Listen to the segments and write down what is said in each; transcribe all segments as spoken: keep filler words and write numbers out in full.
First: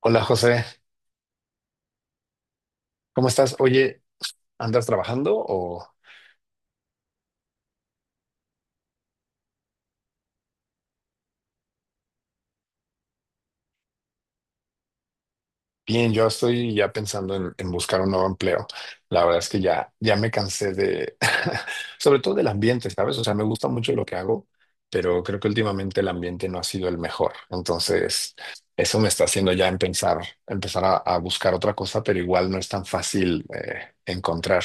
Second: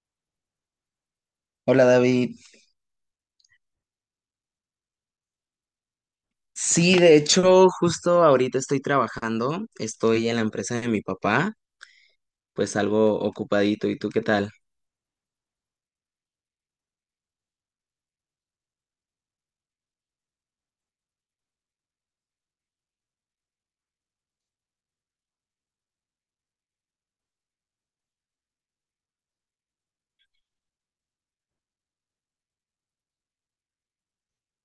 Hola José, Hola David. ¿cómo estás? Oye, ¿andas trabajando o Sí, de hecho, justo ahorita estoy trabajando, estoy en la empresa de mi papá, pues algo ocupadito. ¿Y tú qué tal? bien? Yo estoy ya pensando en, en buscar un nuevo empleo. La verdad es que ya, ya me cansé de, sobre todo del ambiente, ¿sabes? O sea, me gusta mucho lo que hago, pero creo que últimamente el ambiente no ha sido el mejor. Entonces, eso me está haciendo ya en pensar, empezar a, a buscar otra cosa, pero igual no es tan fácil eh, encontrar.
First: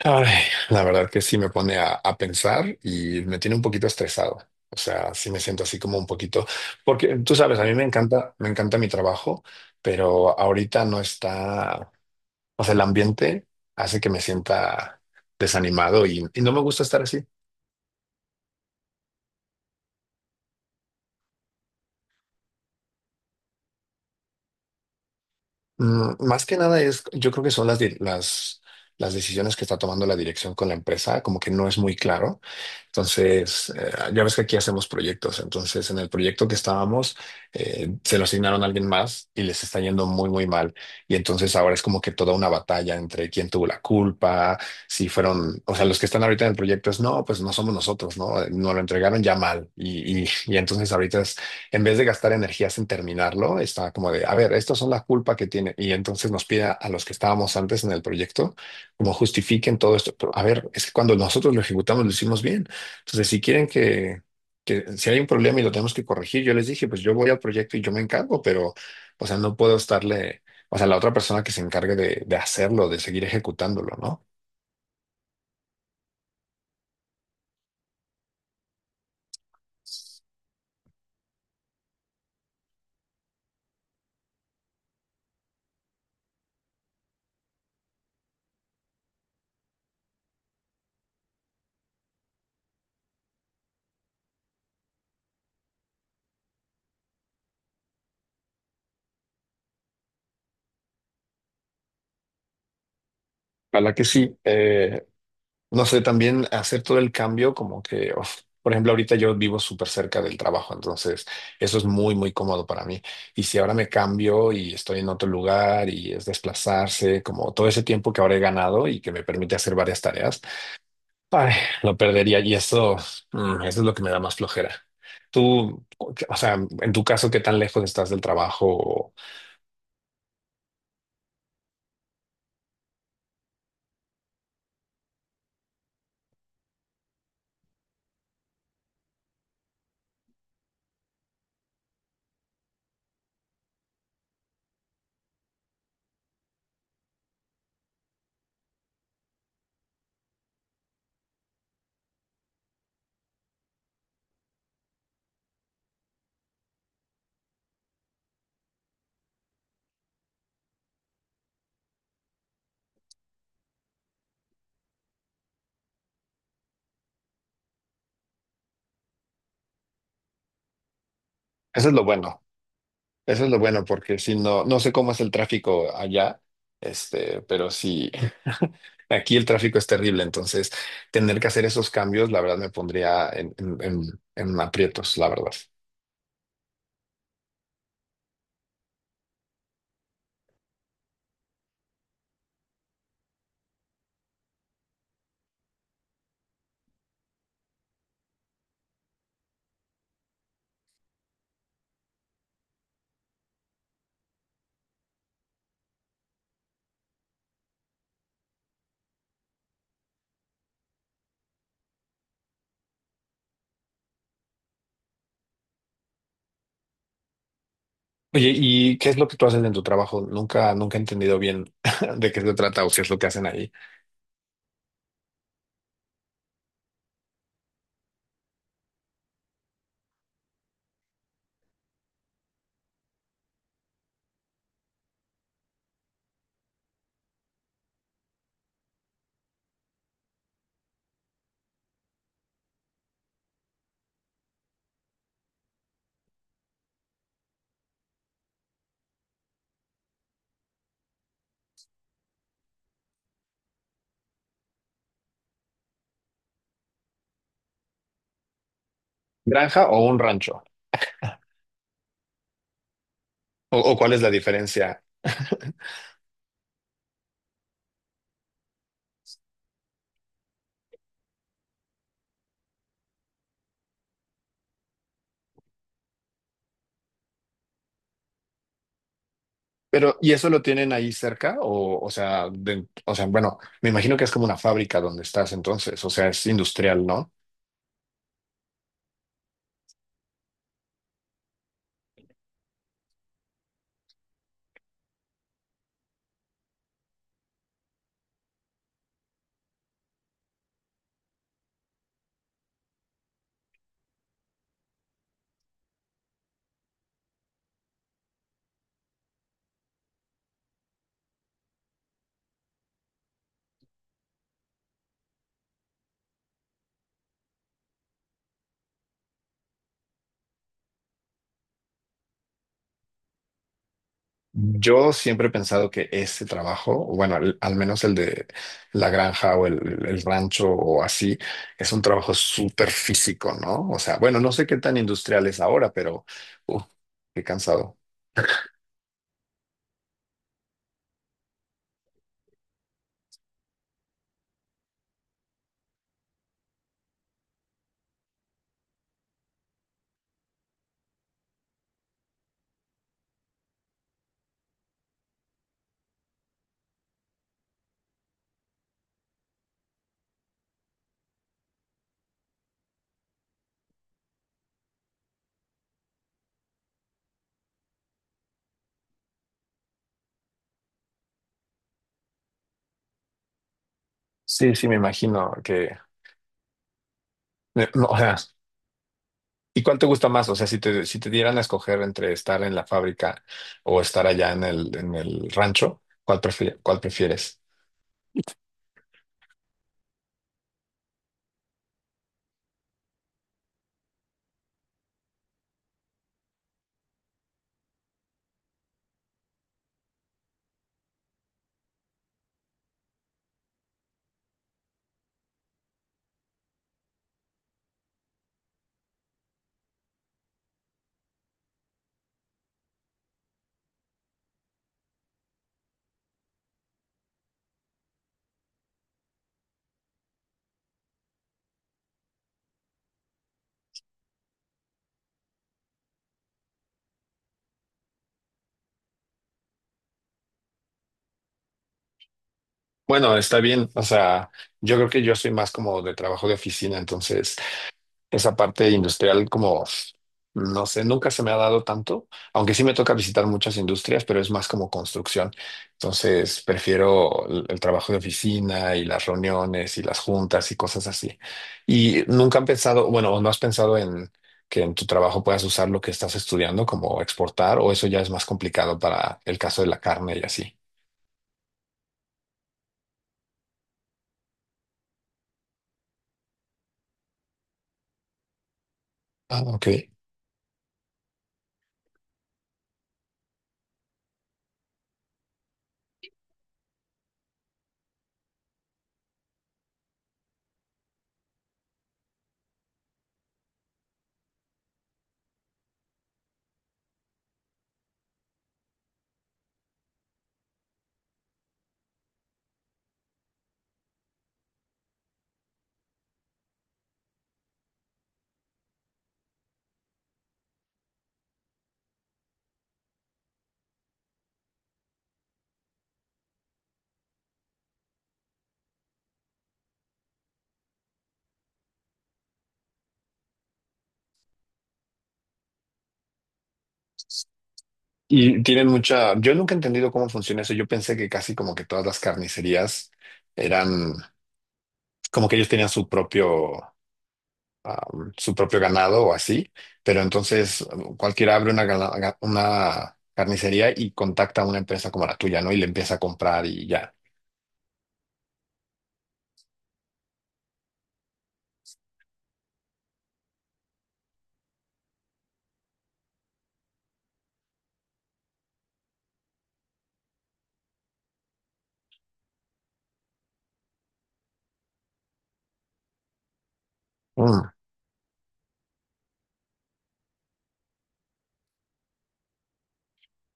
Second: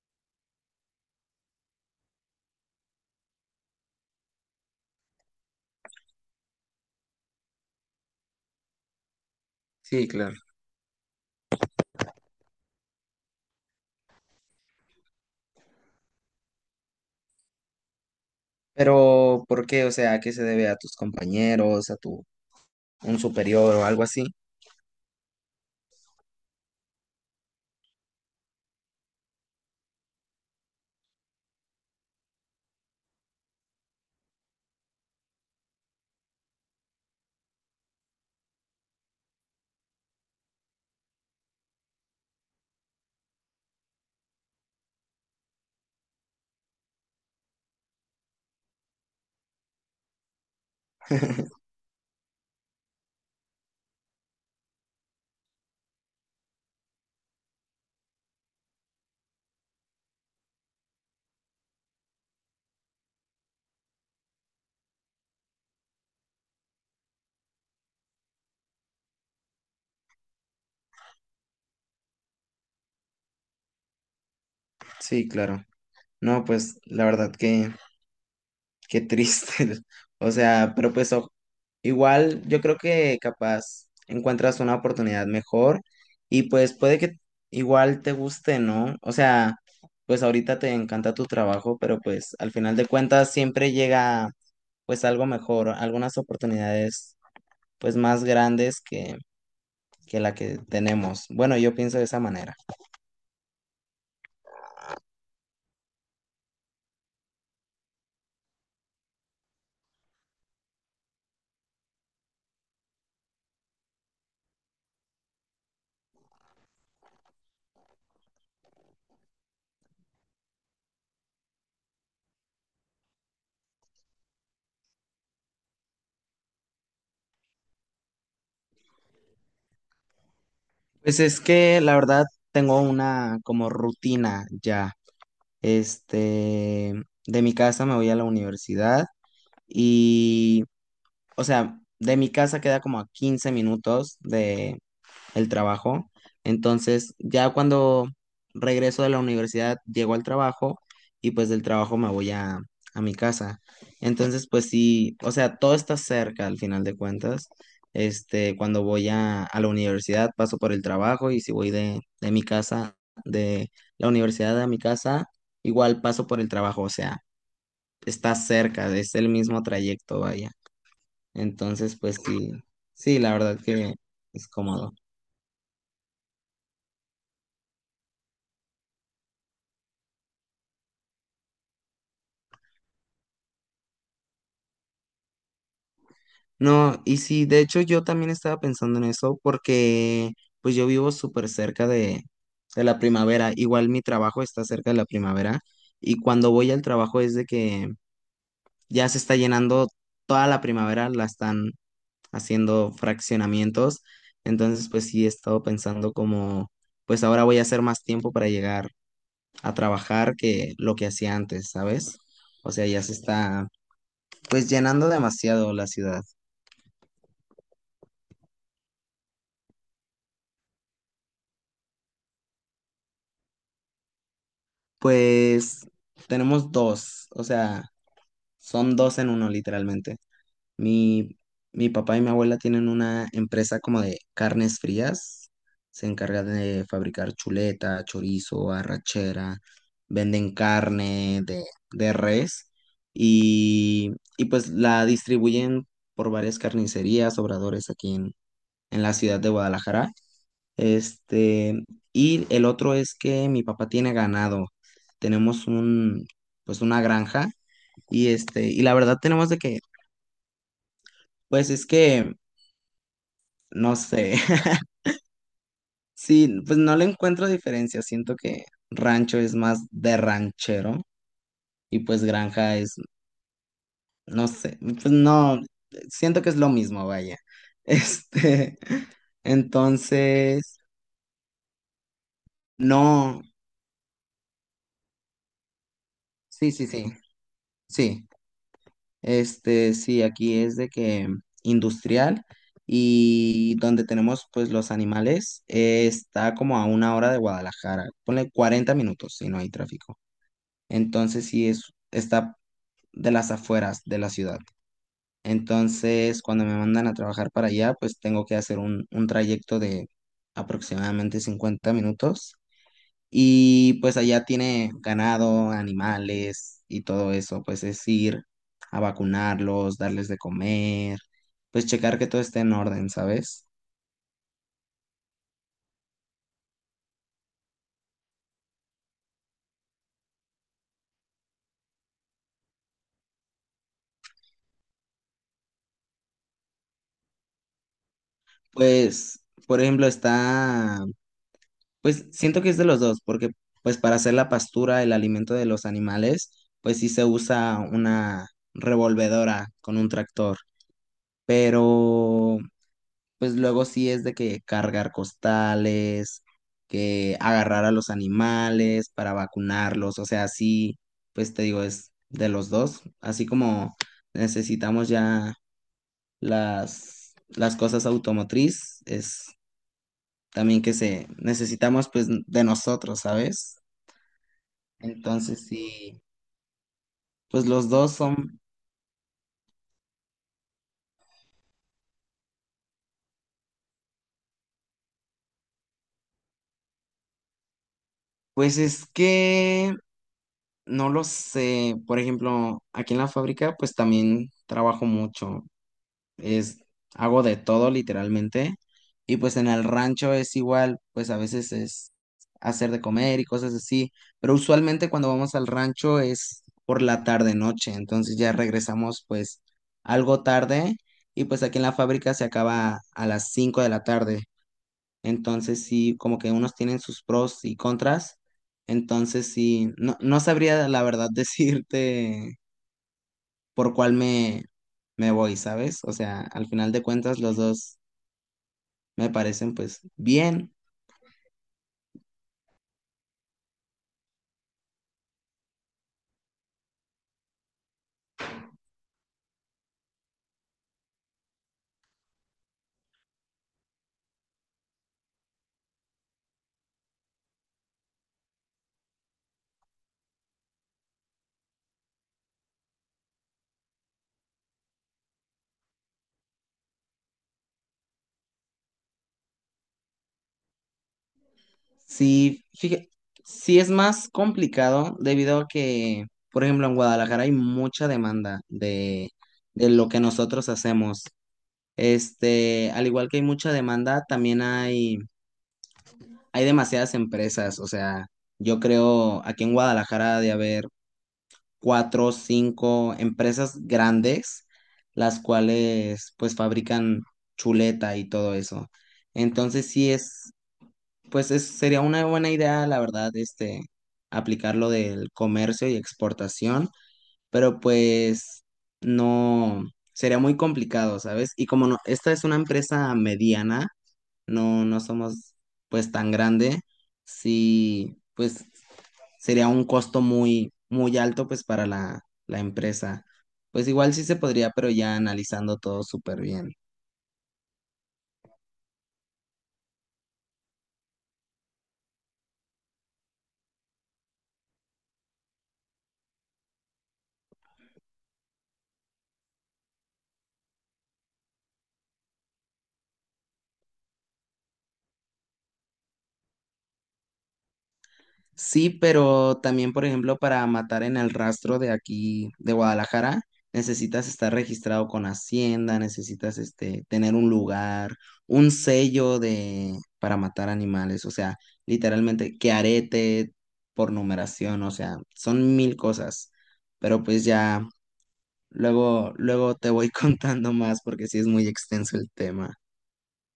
Ay, la verdad que sí me pone a, a pensar y me tiene un poquito estresado. O sea, sí me siento así como un poquito, porque tú sabes, a mí me encanta, me encanta mi trabajo, Sí, claro. pero ahorita no está, o sea, el ambiente hace que me sienta desanimado y, y no me gusta estar así. Pero, ¿por qué? O sea, ¿a qué se debe a tus compañeros, a tu un superior o algo así? Mm, más que nada es, yo creo que son las, di- las, las, decisiones que está tomando la dirección con la empresa, como que no es muy claro. Entonces, eh, ya ves que aquí hacemos proyectos. Entonces, en el proyecto que estábamos, eh, se lo asignaron a alguien más y les está yendo muy, muy mal. Y entonces ahora es como que toda una batalla entre quién tuvo la culpa, si fueron, o sea, los que están ahorita en el proyecto es, no, pues no somos nosotros, ¿no? Nos lo entregaron ya mal. Y, y, y entonces ahorita es, en vez de gastar energías en terminarlo, está como de, a ver, estas son la culpa que tiene. Y entonces nos pide a los que estábamos antes en el proyecto, como justifiquen todo esto. Pero, a ver, es que cuando nosotros lo ejecutamos lo hicimos bien. Entonces, si quieren que, que si hay un problema y lo tenemos que corregir, yo les dije, pues yo voy al proyecto y yo me encargo, pero, o sea, no puedo estarle, o sea, la otra persona que se encargue de, de hacerlo, de seguir ejecutándolo, ¿no? Sí, claro. No, pues la verdad que qué triste. O sea, pero pues o- igual yo creo que capaz encuentras una oportunidad mejor y pues puede que igual te guste, ¿no? O sea, pues ahorita te encanta tu trabajo, pero pues al final de cuentas siempre llega pues algo mejor, algunas oportunidades pues más grandes que, que la que tenemos. Bueno, yo pienso de esa manera. Para que sí, eh, no sé, también hacer todo el cambio, como que, uf, por ejemplo, ahorita yo vivo súper cerca del trabajo, entonces eso es muy, muy cómodo para mí. Y si ahora me cambio y estoy en otro lugar y es desplazarse, como todo ese tiempo que ahora he ganado y que me permite hacer varias tareas. Ay, lo perdería y eso, mm, eso es lo que me da más flojera. Tú, o sea, en tu caso, ¿qué tan lejos estás del trabajo? Pues es que la verdad tengo una como rutina ya. Este, de mi casa me voy a la universidad y, o sea, de mi casa queda como a quince minutos el trabajo. Entonces, ya cuando regreso de la universidad, llego al trabajo y pues del trabajo me voy a, a mi casa. Entonces, pues sí, o sea, todo está cerca al final de cuentas. Este, cuando voy a, a la universidad, paso por el trabajo y si voy de, de mi casa, de la universidad a mi casa, igual paso por el trabajo, o sea, está cerca, es el mismo trayecto, vaya. Eso es Entonces, lo pues bueno, sí, sí, la eso es lo verdad bueno, que porque si es no, no sé cómodo. cómo es el tráfico allá, este, pero sí, aquí el tráfico es terrible, entonces tener que hacer esos cambios, la verdad, me pondría en, en, en, en aprietos, la verdad. No, y sí, de hecho yo también estaba pensando en eso porque pues yo vivo súper cerca de, de la primavera, igual mi trabajo está cerca de la primavera y cuando voy al trabajo es de que ya se está llenando toda la primavera, la están haciendo fraccionamientos, entonces pues sí he estado pensando como pues ahora voy a hacer más tiempo para llegar a trabajar que lo que hacía antes, ¿sabes? O sea, ya se está pues llenando demasiado la ciudad. Oye, ¿y qué es lo que tú haces en tu trabajo? Nunca, nunca he entendido bien de qué se trata o qué es lo que hacen ahí. Pues tenemos dos, o sea, son dos en uno literalmente. Mi, mi papá y mi abuela tienen una empresa como de carnes frías, se encargan de fabricar chuleta, chorizo, arrachera, venden carne de, de res y, y pues la distribuyen por varias carnicerías, obradores aquí en, en la ciudad de Guadalajara. Este, y el otro es que mi papá tiene ganado. Tenemos un, pues una granja y este, y la verdad tenemos de que, ¿Granja o un rancho? pues es que, O, o no cuál es la sé, diferencia. sí, pues no le encuentro diferencia. Siento que rancho es más de ranchero y pues granja es, no sé, pues no, siento que es lo mismo, vaya. Este, Pero, ¿y eso lo entonces, tienen ahí cerca? O, o sea, de- o sea, no, bueno, me imagino que es como una fábrica donde estás entonces, o sea, es sí, sí, sí, industrial, ¿no? sí. Este, sí, aquí es de que industrial y donde tenemos pues los animales eh, está como a una hora de Guadalajara. Ponle cuarenta minutos si no hay tráfico. Entonces sí es, está de las afueras de la ciudad. Entonces cuando me mandan a trabajar para allá pues tengo que hacer un, un trayecto de aproximadamente cincuenta minutos y pues allá tiene ganado, animales y todo eso, pues es ir a vacunarlos, darles de comer, pues checar que todo esté en orden, ¿sabes? Yo siempre he pensado que ese trabajo, o bueno, al, al menos el de la granja o el, el rancho o así, es un trabajo súper físico, ¿no? O sea, bueno, no sé qué tan industrial es ahora, pero, uf, qué cansado. Pues, por ejemplo, está, pues siento que es de los dos, porque pues para hacer la pastura, el alimento de los animales, pues sí se usa una revolvedora con un tractor, pero pues luego sí es de que cargar costales, que agarrar a los animales para vacunarlos, o sea, sí, pues te digo, es de los dos, así como necesitamos ya las, las cosas automotriz, es también que se necesitamos pues de nosotros, ¿sabes? Sí, sí, me imagino Entonces que, sí, pues me- los no, dos o sea, son, ¿y cuál te gusta más? O sea, si te, si te dieran a escoger entre estar en la fábrica o estar allá en el, en el rancho, ¿cuál prefi- cuál prefieres? pues es que... No lo sé. Por ejemplo, aquí en la fábrica, pues también trabajo mucho. Es, hago de todo literalmente. Y pues en el rancho es igual, pues a veces es hacer de comer y cosas así, pero usualmente cuando vamos al rancho es por la tarde noche, entonces ya regresamos pues algo tarde y pues aquí en la fábrica se acaba a las cinco de la tarde, entonces sí, como que unos tienen sus pros y contras, entonces sí, no, no sabría la verdad decirte por cuál me, me voy, ¿sabes? O sea, al final de cuentas los dos me parecen pues bien. Bueno, está bien. O sea, yo creo que yo soy más como de trabajo de oficina, entonces esa parte industrial como, no sé, nunca se me ha dado tanto, aunque sí me toca visitar muchas industrias, pero es más como construcción. Entonces, prefiero el, el trabajo de oficina y las reuniones y las juntas y cosas así. ¿Y nunca han pensado, bueno, o no has pensado en que en tu trabajo puedas usar lo que estás estudiando como exportar o eso ya es más complicado para el caso de la carne y así? Sí, fíjate, sí es más complicado debido a que, por ejemplo, en Guadalajara hay mucha demanda de, Ah, ok. de lo que nosotros hacemos. Este, al igual que hay mucha demanda, también hay, hay demasiadas empresas. O sea, yo creo aquí en Guadalajara ha de haber cuatro o cinco empresas grandes, las cuales pues fabrican chuleta y todo eso. Entonces sí es, pues es, sería una buena idea, la verdad, este, aplicar lo del comercio y exportación, pero pues no, sería muy complicado, ¿sabes? Y como no, esta es una empresa mediana, no, no somos pues tan grande, sí, pues sería un costo muy, muy alto pues para la, la empresa. Pues igual sí se podría, pero ya analizando todo súper bien. Y tienen mucha, yo nunca he entendido cómo funciona eso. Yo pensé que casi como que todas las carnicerías eran como que ellos tenían su propio, am, su propio ganado o así, pero entonces um, cualquiera abre una, gala- ga- una carnicería y contacta a una empresa como la tuya, ¿no? Y le empieza a comprar y ya. Sí, pero también, por ejemplo, para matar en el rastro de aquí, de Guadalajara, necesitas estar registrado con Hacienda, necesitas este, tener un lugar, un sello de, para matar animales, o sea, literalmente, que arete por numeración, o sea, son mil cosas, pero pues Mm, ya, luego, luego te voy contando más porque sí es muy extenso el tema.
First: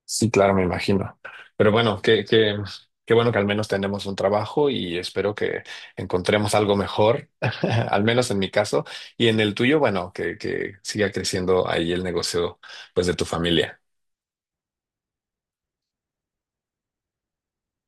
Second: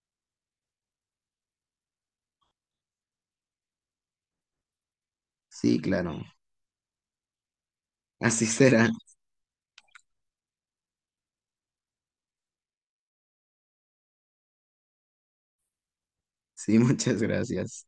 sí, claro, me imagino. Pero bueno, qué, qué, qué bueno que al menos tenemos un trabajo y espero que Sí, claro, encontremos algo mejor, al menos en así mi caso, será. y en el tuyo, bueno, que, que siga creciendo ahí el negocio, pues, de tu familia. Sí, muchas gracias.